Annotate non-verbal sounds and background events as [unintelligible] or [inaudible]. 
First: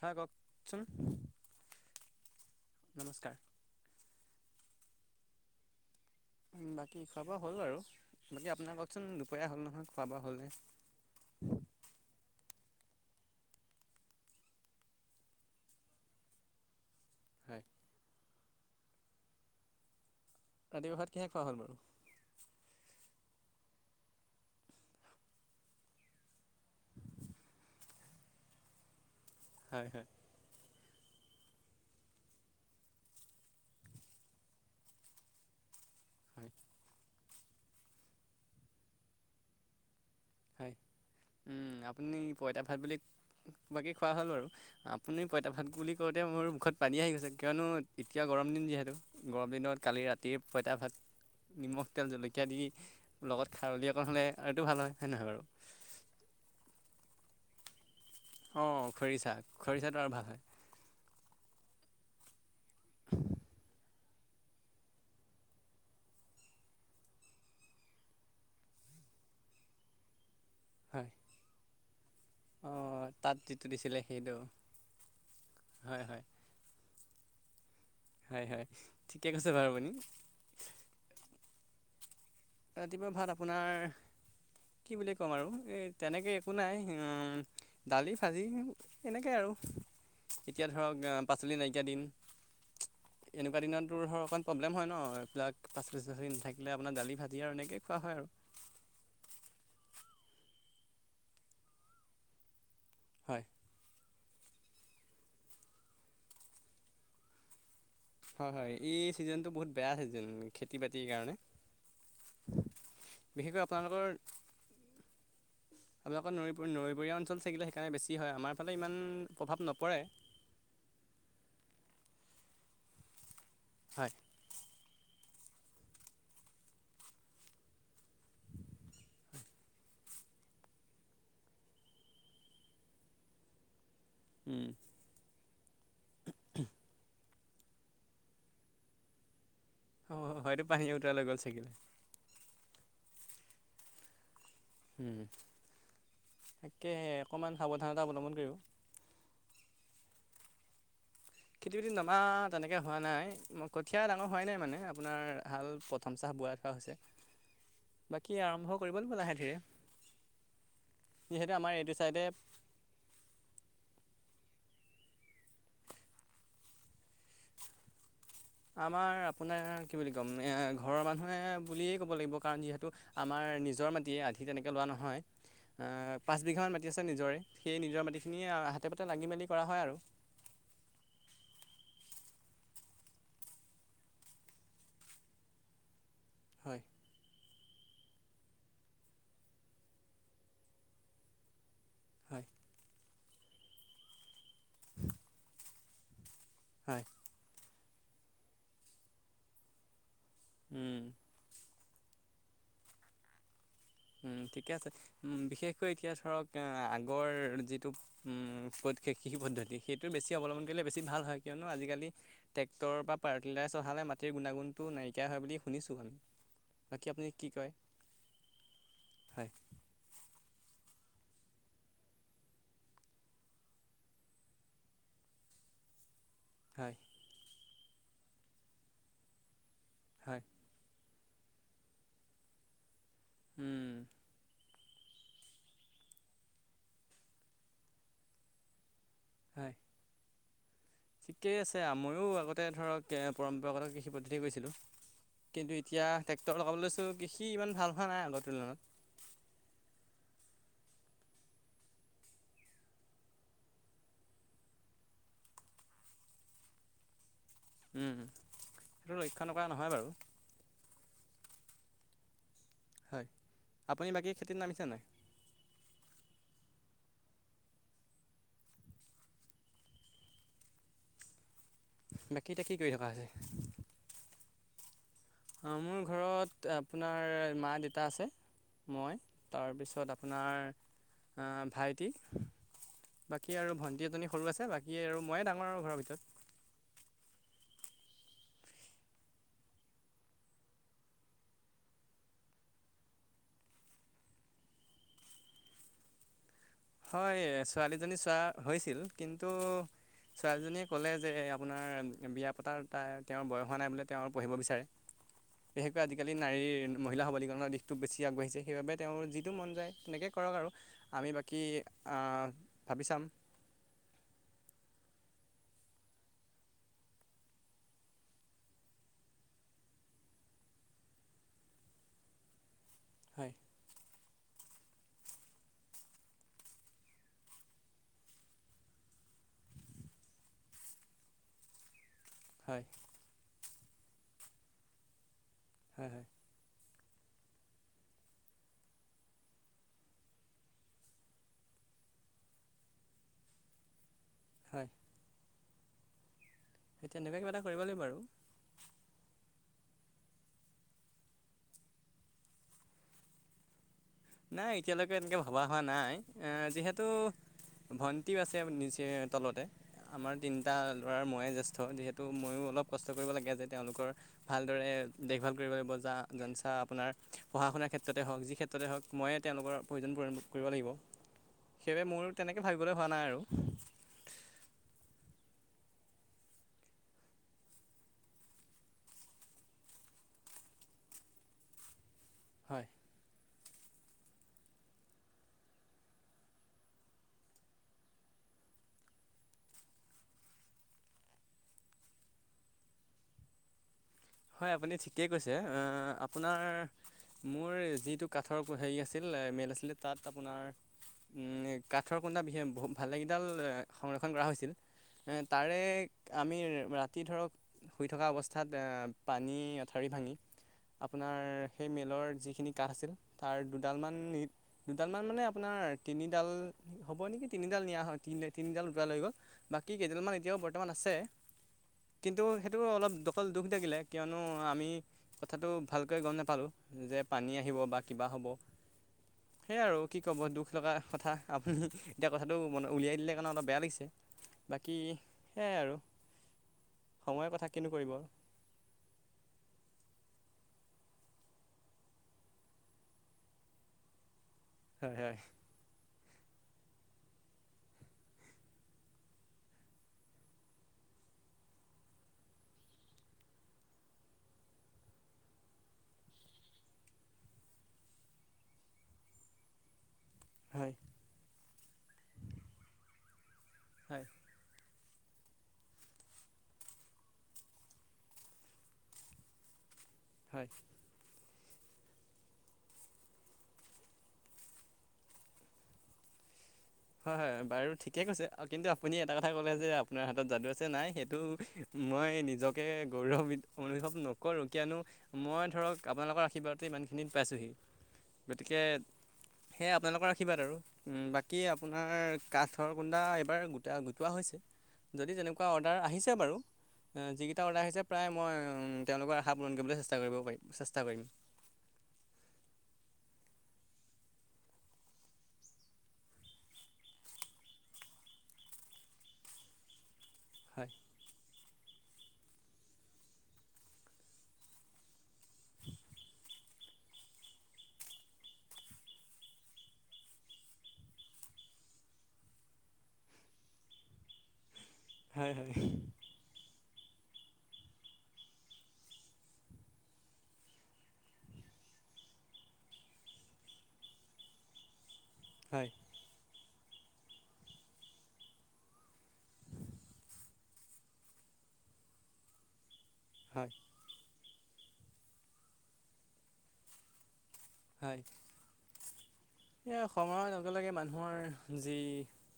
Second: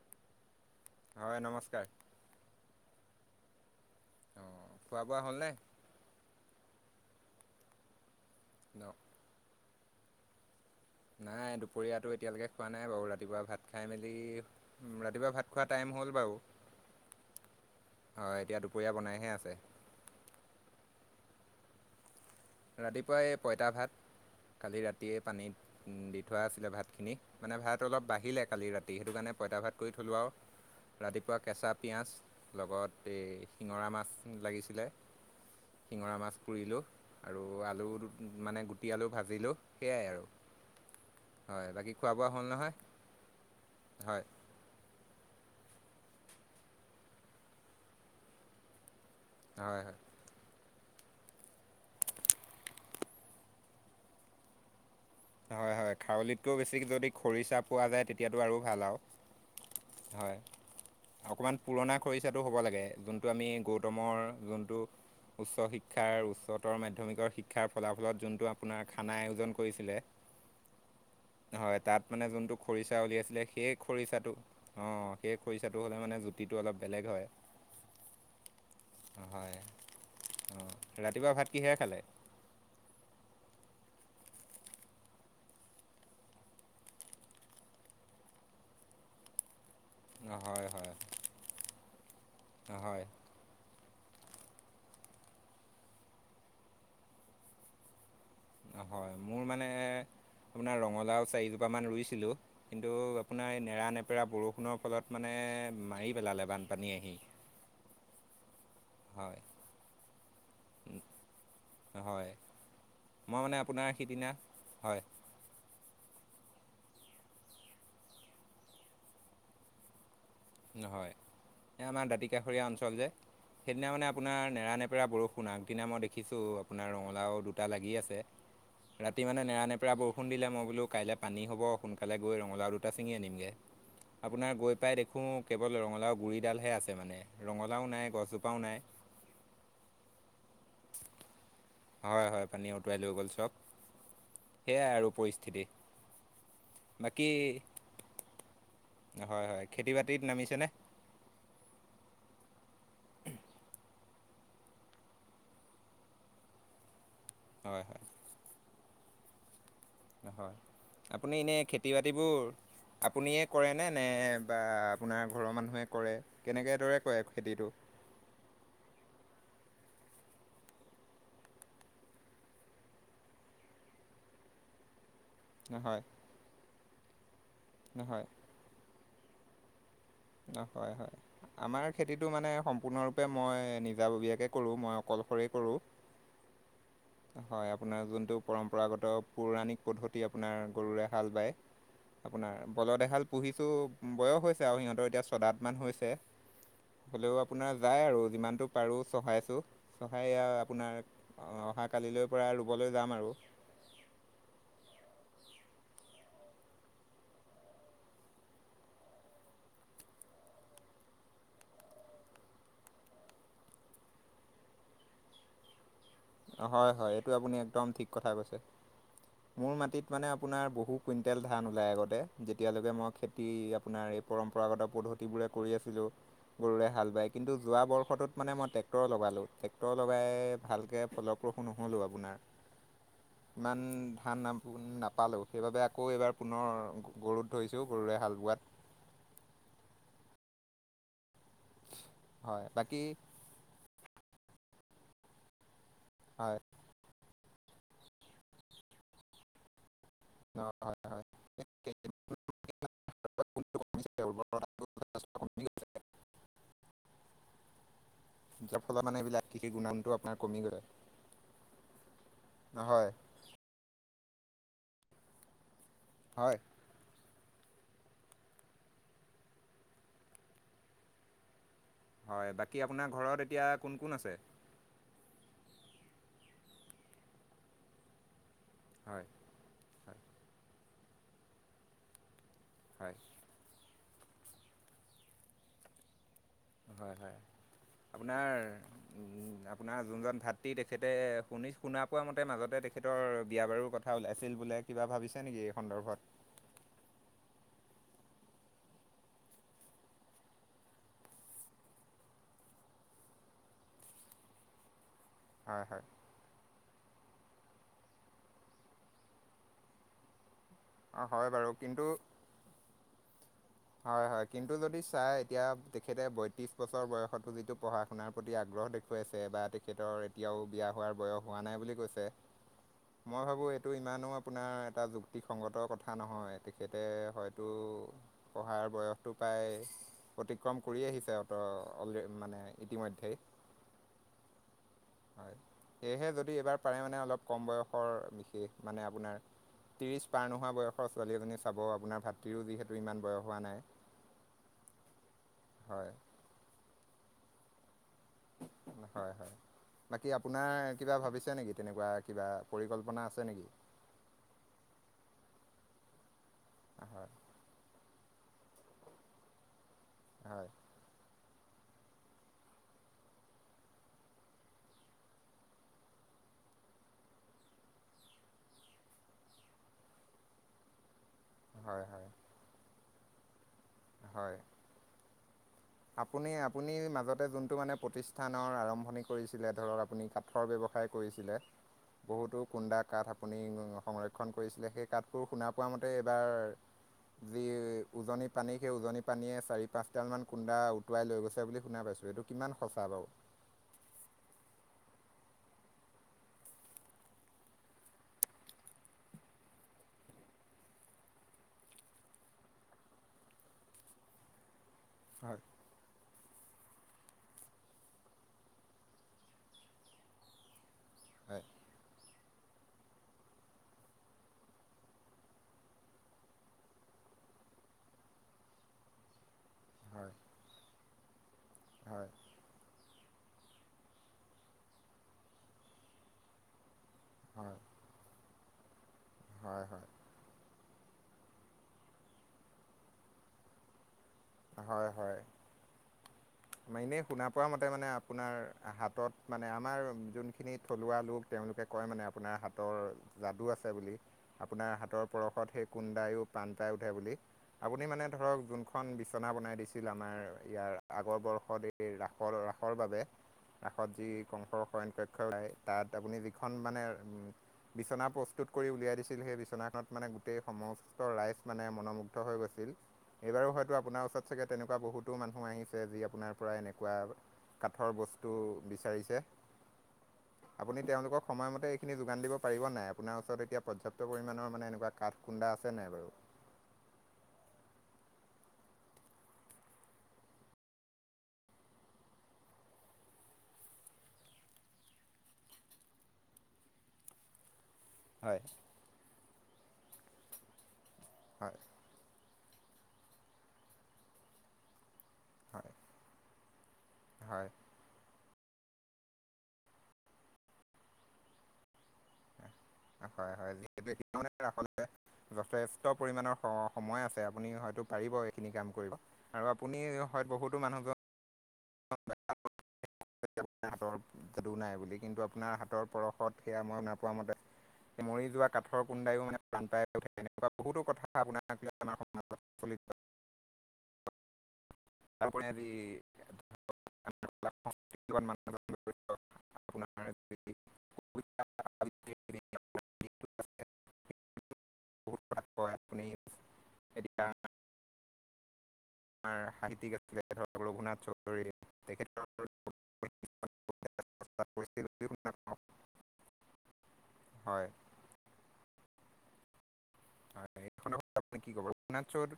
হাই কওকচোন। হয় নমস্কাৰ। নমস্কাৰ অ', খোৱা বোৱা হ'লনে? বাকী খোৱা বোৱা হ'ল বাৰু বাকী আপোনাৰ ন কওকচোন দুপৰীয়া হ'ল নহয় খোৱা বোৱা হ'লনে? নাই দুপৰীয়াটো এতিয়ালৈকে খোৱা নাই বাৰু ৰাতিপুৱা ভাত খাই মেলি উম, ৰাতিপুৱা ভাত খোৱা টাইম হ'ল বাৰু। হয়। হয়, এতিয়া দুপৰীয়া বনাইহে আছে। ৰাতিপুৱা ভাত কিহেৰে খোৱা হল বাৰু? ৰাতিপুৱা এই পঁইতা ভাত কালি ৰাতিয়ে পানীত দি থোৱা আছিলে ভাতখিনি মানে ভাত অলপ বাঢ়িলে কালি ৰাতি তে, সেইটো কাৰণে পইতা ভাত হয় কৰি হয় থ'লোঁ আৰু। ৰাতিপুৱা কেঁচা পিঁয়াজ লগত এই শিঙৰা মাছ লাগিছিলে। শিঙৰা মাছ হয় পুৰিলোঁ আৰু আলু মানে গুটি আলু ভাজিলোঁ সেয়াই আৰু হয়, হয় বাকী খোৱা আপুনি বোৱা হ'ল পইতা নহয় ভাত বুলি, বাকী খোৱা হয় হ'ল বাৰু। আপুনি পইতা ভাত বুলি কওঁতে মোৰ মুখত পানী আহি গৈছে কিয়নো এতিয়া গৰম দিন যিহেতু্। গৰম দিনত হয় হয় কালি ৰাতি ৰাতিৰ পঁইতা ভাত নিমখ তেল জলকীয়া দি লগত খাৰলি অকণ হ'লে আৰুটো ভাল হয়। [unintelligible] আৰু এই খাৰলিতকৈও বেছি যদি খৰিচা পোৱা যায় তেতিয়াতো আৰু ভাল অঁ আৰু, খৰিচা খৰিচাটো আৰু ভাল হয়। অকণমান পুৰণা খৰিচাটো হ'ব লাগে, যোনটো আমি গৌতমৰ যোনটো উচ্চ শিক্ষাৰ উচ্চতৰ মাধ্যমিকৰ শিক্ষাৰ ফলাফলত যোনটো আপোনাৰ খানা আয়োজন কৰিছিলে হয়। হয় তাত মানে যোনটো খৰিচা অঁ তাত উলিয়াইছিলে যিটো সেই দিছিলে খৰিচাটো, সেইটো অ' সেই খৰিচাটো হয় হ'লে হয় মানে চিটো অলপ বেলেগ হয়। হয় হয়, ঠিকে কৈছে বাৰু আপুনি। অ' ৰাতিপুৱা ভাত কিহেৰে খালে? ৰাতিপুৱাৰ ভাত আপোনাৰ কি বুলি ক'ম আৰু এই তেনেকৈ একো নাই, উ, দালি ভাজি। এনেকেই আৰু। হয় এতিয়া হয় ধৰক পাচলি নাইকিয়া দিম। হয়। এনেকুৱা দিনতোৰ ধৰ অকণ প্ৰব্লেম হয় ন' এইিলাক পাচলি টাচলি নাথাকিলে আপোনাৰ দালি ভাত। দিয়া আৰু এনেকেই খোৱা হয় আৰু। হয়, মোৰ মানে আপোনাৰ ৰঙালাও চাৰিজোপ মান ৰুইছিলোঁ। কিন্তু হয় আপোনাৰ এই নেৰা নেপেৰা বৰষুণৰ ফলত মানে মাৰি পেলালে বানপানী আহি। হয় হয়, এই হয় চিজনটো বহুত বেয়া ছিজন খেতি বাতিৰ কাৰণে। হয় মই মানে বিশেষকৈ আপোনাৰ আপোনালোকৰ সিদিনা হয় আপোনালোকৰ নৈ নৈপৰীয়া অঞ্চল থাকিলে সেইকাৰণে বেছি হয়, আমাৰফালে ইমান প্ৰভাৱ নপৰে। নহয়, এই আমাৰ দাঁতিকাষৰীয়া অঞ্চল যে সেইদিনা মানে হয় আপোনাৰ নেৰানেপেৰা বৰষু কোন আগদিনা মই দেখিছোঁ আপোনাৰ ৰঙালাও দুটা লাগি আছে। ৰাতি মানে নেৰা নেপেৰা বৰষুণ দিলে, মই বোলো কাইলৈ পানী হ'ব সোনকালে গৈ ৰঙালাও দুটা ছিঙি আনিমগে। আপোনাৰ উম, গৈ পাই দেখোঁ কেৱল ৰঙালাও গুড়িডালহে আছে মানে, ৰঙালাও নাই, গছজোপাও নাই। অ' হয়টো পানী উটাই লৈ গ'ল ছাগিল। হয় হয়, পানীয়ে উটুৱাই লৈ গ'ল চব। সেয়াই আৰু উম, পৰিস্থিতি। তাকেহে বাকী অকণমান সাৱধানতা অৱলম্বন কৰিব হয় হয়। খেতি বাতিত নামিছেনে? খেতি বাতি নমা তেনেকৈ হোৱা নাই, মই কঠীয়া ডাঙৰ হোৱাই নাই মানে আপোনাৰ হাল প্ৰথম চাহ বোৱাত হৈছে, হয় বাকী আৰম্ভ কৰিব লাগিব লাহে ধিৰে। নহয়, আপুনি এনে খেতি বাতিবোৰ আপুনিয়ে কৰেনে নে বা আপোনাৰ ঘৰৰ মানুহে কৰে? কেনেকে দৰে কৰে খেতিটো? আমাৰ আপোনাৰ কি বুলি ক'ম, ঘৰৰ মানুহে বুলিয়েই ক'ব লাগিব কাৰণ যিহেতু আমাৰ নিজৰ মাটিয়ে, আধি তেনেকে লোৱা নহয়। নহয়। পাঁচ বিঘামান মাটি আছে নিজৰে, সেই নিজৰ নহয় মাটিখিনিয়ে হাতে পাতে লাগি মেলি কৰা হয় আৰু। হয় হয়। আমাৰ খেতিটো মানে সম্পূৰ্ণৰূপে মই নিজাববীয়াকে কৰোঁ, মই অকলশৰে কৰোঁ। হয়। হয়, আপোনাৰ যোনটো পৰম্পৰাগত পৌৰাণিক পদ্ধতি, আপোনাৰ গৰুৰে হাল বায় হয় আপোনাৰ বলদ এহাল পুহিছোঁ, বয়স হৈছে। ছে আৰু সিহঁতৰ এতিয়া ছদাত মান হৈছে। হয়। হ'লেও আপোনাৰ যায় আৰু যিমানটো পাৰোঁ চহাইছোঁ, চহাই আপোনাৰ হয় অহা কালিলৈ পৰা ৰুবলৈ যাম আৰু। ঠিকে আছে। বিশেষকৈ এতিয়া ধৰক আগৰ যিটো উম, কৃষি পদ্ধতি সেইটো বেছি অৱলম্বন কৰিলে বেছি ভাল হয় কিয়নো আজিকালি ট্ৰেক্টৰ বা পাৱাৰ টিলাৰ চহালে মাটিৰ গুণাগুণটো নাইকিয়া হয় বুলি শুনিছোঁ আমি। হয় বাকী হয় এইটো কি আপুনি কয় একদম ঠিক কথা কৈছে। হয় মোৰ মাটিত মানে আপোনাৰ বহু কুইণ্টেল ধান ওলায় আগতে, যেতিয়ালৈকে মই খেতি আপোনাৰ এই পৰম্পৰাগত পদ্ধতিবোৰে কৰি আছিলোঁ। গৰুৰে হয় হাল বায় কিন্তু যোৱা বৰ্ষটোত মানে মই ট্ৰেক্টৰ লগালোঁ, ট্ৰেক্টৰ হয় লগাই ভালকে ফলপ্ৰসূ নহ'লো আপোনাৰ। ইমান উম, ধান নাপালেও, সেইবাবে আকৌ এইবাৰ পুনৰ গৰুত ধৰিছোঁ, গৰুৰে হাল বোৱাত। হয় ঠিকেই আছে আময়ো হয় আগতে বাকী ধৰক পৰম্পৰাগত কৃষি পদ্ধতি কৰিছিলোঁ কিন্তু এতিয়া হয় ট্ৰেক্টৰ লগাবলৈ চোঁ কৃষি ইমান ভাল হোৱা নাই আগৰ তুলনাত অ হয় হয় [inaudible] উম, যাৰ ফল সেইটো মানে লক্ষ্য এইবিলাক নকৰা কৃষিৰ নহয় বাৰু গুণউনটো আপোনাৰ কৰে ন হয় আপুনি বাকী খেতিত নামিছে নাই হয় হয় এতিয়া কি বাকী কৰি থকা আপোনাৰ হৈছে ঘৰত এতিয়া কোন কোন আছে অ মোৰ ঘৰত আপোনাৰ মা দেউতা আছে মই হয় তাৰপিছত হয় আপোনাৰ ভাইটি হয় বাকী আৰু ভণ্টি এজনী সৰু আছে বাকী আৰু মইয়ে ডাঙৰ আৰু ঘৰৰ ভিতৰত হয়, হয় আপোনাৰ উম আপোনাৰ যোনজন ভাতৃ তেখেতে শুনি শুনা পোৱা মতে মাজতে তেখেতৰ বিয়া বাৰু কথা কথা ওলাইছিল বোলে কিবা ভাবিছে নেকি এই সন্দৰ্ভত হয় ছোৱালীজনী চোৱা হৈছিল কিন্তু ছোৱালীজনীয়ে ক'লে যে আপোনাৰ বিয়া পতাৰ তাইৰ তেওঁৰ বয়স হোৱা নাই বোলে তেওঁ আৰু পঢ়িব বিছাৰে [unintelligible] [unintelligible] আজিকালি নাৰীৰ মহিলা সবলীকৰণৰ দিশটো বেছি আগবাঢ়িছে সেইবাবে তেওঁৰ যিটো মন যায় তেনেকে কৰক আৰু অ হয় বাৰু কিন্তু অ ভাবি চাম হয়, হয় কিন্তু যদি চাই এতিয়া তেখেতে বয়ত্ৰিশ বছৰ বয়সতো যিটো পঢ়া আপোনাৰ প্ৰতি আগ্ৰহ দেখুৱাইছে বা তেখেতৰ এতিয়াও বিয়া হোৱাৰ বয়স হোৱা নাই বুলি কৈছে মই হয় ভাবোঁ এইটো ইমানো [unintelligible] আপোনাৰ এটা যুক্তিসংগতৰ কথা নহয় তেখেতে হয়তো পঢ়াৰ বয়সটো প্ৰায় অতিক্ৰম কৰি আহিছে [unintelligible] মানে হয় ইতিমধ্যেই হয় হয় হয় সেয়েহে যদি এবাৰ পাৰে মানে অলপ কম বয়সৰ বিশেষ মানে আপোনাৰ ত্ৰিছ পাৰ নোহোৱা বয়সৰ ছোৱালী এজনী চাব আপোনাৰ ভাতৃৰো যিহেতু ইমান বয়স হোৱা নাই হয় হয় তেনেকুৱাই কিবা এটা কৰিব লাগিব আৰু হয়, হয় বাকী আপোনাৰ কিবা ভাবিছে নেকি তেনেকুৱা কিবা পৰিকল্পনা আছে নেকি নাই এতিয়ালৈকে এনেকে ভবা হোৱা নাই যিহেতু হয় ভন [unintelligible] আছে নিচে তলতে আমাৰ হয় তিনিটা ল'ৰাৰ মইয়ে জ্যেষ্ঠ যিহেতু ত' ময়ো অলপ কষ্ট কৰিব লাগে যে তেওঁলোকৰ ভালদৰে দেখ ভাল কৰিব লাগিব যা [unintelligible] আপোনাৰ পঢ়া শুনাৰ ক্ষেত্ৰতে হওক যি ক্ষেত্ৰতে হওক মইয়ে তেওঁলোকৰ প্ৰয়োজন পূৰণ কৰিব লাগিব হয় সেইবাবে হয় মোৰ তেনেকৈ ভাবিবলৈ হোৱা নাই আৰু হয় আপুনি, আপুনি মাজতে যোনটো মানে প্ৰতিষ্ঠানৰ আৰম্ভণি কৰিছিলে ধৰক আপুনি [unintelligible] কাঠৰ ব্যৱসায় কৰিছিলে বহুতো হয় কুন্দা কাঠ আপুনি সংৰক্ষণ কৰিছিলে সেই কাঠবোৰ শুনা পোৱা মতে এইবাৰ যি উজনি পানী সেই উজনি পানীয়ে চাৰি পাঁচ ডাল মান কুন্দা উটুৱাই লৈ গৈছে বুলি শুনা পাইছোঁ এইটো কিমান সঁচা বাৰু হয় আপুনি ঠিকেই কৈছে আপোনাৰ মোৰ যিটো কাঠৰ হেৰি আছিল মেল আছিলে তাত আপোনাৰ উ কাঠৰ কুন্দা বিশষ [unintelligible] ভালে কেইডাল সংৰক্ষণ কৰা হৈছিল হয় তাৰে আমি ৰাতি ধৰক শুই থকা অৱস্থাত পানী অঠাৰি ভাঙি হয় আপোনাৰ সেই মেলৰ যিখিনি। শকাহ আছিল তাৰ দুডালমান দুডালমান মানে আপোনাৰ তিনিডাল হ'ব নেকি তিনিডাল নিয়া হয় তিনিডাল উটুৱাই লৈ গ'ল। বাকী হয় কেইডালমান এতিয়াও বৰ্তমান আছে, হয় কিন্তু সেইটো অলপ দকল দুখ থাকিলে। কিয়নো আমি কথাটো ভালকৈ গম নাপালোঁ যে। পানী হয় আহিব বা কিবা হ'ব সেয়াই হয় আৰু কি। কিয় বৰ দুখ লগা কথা আপুনি এতিয়া কথাটো ম উলিয়াই দিলে কাৰণে অলপ বেয়া লাগিছে। বাকী হয়, হয় সেয়াই আৰু মই এনেই শুনা সময়ৰ পোৱা কথা মতে কিনো মানে কৰিব আৰু আপোনাৰ হাত। হাতত মানে আমাৰ যোনখিনি থলুৱা লোক তেওঁলোকে কয় মানে আপোনাৰ হাতৰ। যাদু আছে বুলি আপোনাৰ হয় হাতৰ হয় পৰশত সেই কুডায়ো পাণ পাই উঠে বুলি আপুনি মানে ধৰক যোনখন। ৰচনা বনাই দিছিল আমাৰ ইয়াৰ আগৰ বৰ্ষত এই ৰাসৰ ৰাসৰ বাবে। ৰাসত যি কংসৰ শয়ন কক্ষ লায় তাত আপুনি যিখন মানে উম। বিচনা প্ৰস্তুত কৰি উলিয়াই দিছিল সেই বিচনাখনত মানে। হয় সমস্ত ৰাইজ মানে মনম হৈ গৈছিল এইবাৰো হয়তো হয় আপোনাৰ ওচৰত চাগে তেনেকুৱা বহুতো মানুহ আহিছে যি আপোনাৰ পৰা এনেকুৱা। কাঠৰ বস্তু বিচাৰিছে। হয়। আপুনি তেওঁলোকক সময়মতে এইখিনি যোগ দিব পাৰিব নাই আপোনাৰ ওচৰত এতিয়া পৰ্যাপ্ত পৰিমাণৰ মানে এনেকুৱা কুন্দা আছে নাই বাৰু। হয়, হয় বাৰু ঠিকে কৈছে কিন্তু আপুনি এটা কথা ক'লে যে আপোনাৰ হাতত যাদু আছে নাই সেইটো। মই নিজকে গৌৰৱ অনুভৱ নকৰো কিয়নো। মই ধৰক আপোনালোকৰ আশীৰ্বাদ ইমান খিনিত পাইছোহি। হয়। গতিকে সোই আপোনালোকৰ আশীৰ্বাদ আৰু বাকী। হয় আমাৰ কাঠৰ গুন্দা এইবাৰ গোটা গোটোৱা হৈছে। যদি তেনেকুৱা হয় অৰ্ডাৰ আহিছে বাৰু যিকেইটা হয় অৰ্ডাৰ আহিছে প্ৰায় মই তেওঁলোকৰ স পূণ কৰিবলৈ চেষ্টা কৰিব পাৰিম চেষ্টা কৰিম। হয়, হয় যিহেতু ৰা যথেষ্ট পৰিমণৰ সময় আছে আপুনি হয়তো পাৰিব এইখিনি কাম কৰিব। আৰু আপুনি হয়ত বহুতো হয় মানুহজন। হাতৰ যাদু নাই বুলি কিন্তু আপোনাৰ হাতৰ পৰশত সেয়া মই নাপোৱা মতে। মৰি যোৱা কাঠৰ কুণ্ডায়ো মানে প্ৰাণ পায় তেনেকুৱা বহুতো কথা আপোনাক লৈ আমাৰ সমাজত। ফলিত। হয় হয় তাৰপ মান কবিতা আবৃত্তি অ'। হয়। সৰিয়া। আমাৰ সাহিত্যিক আছিলে ধৰক ৰঘুনাথ চৌধুৰী তেখেত। হয়। তাৰপছিল। হয়। এই সময়ৰ লগে, হয় এই লগে সন্দৰ্ভত মানুহৰ আপুনি কি ক'ব যি। ৰঘুনাথ চৌধুৰী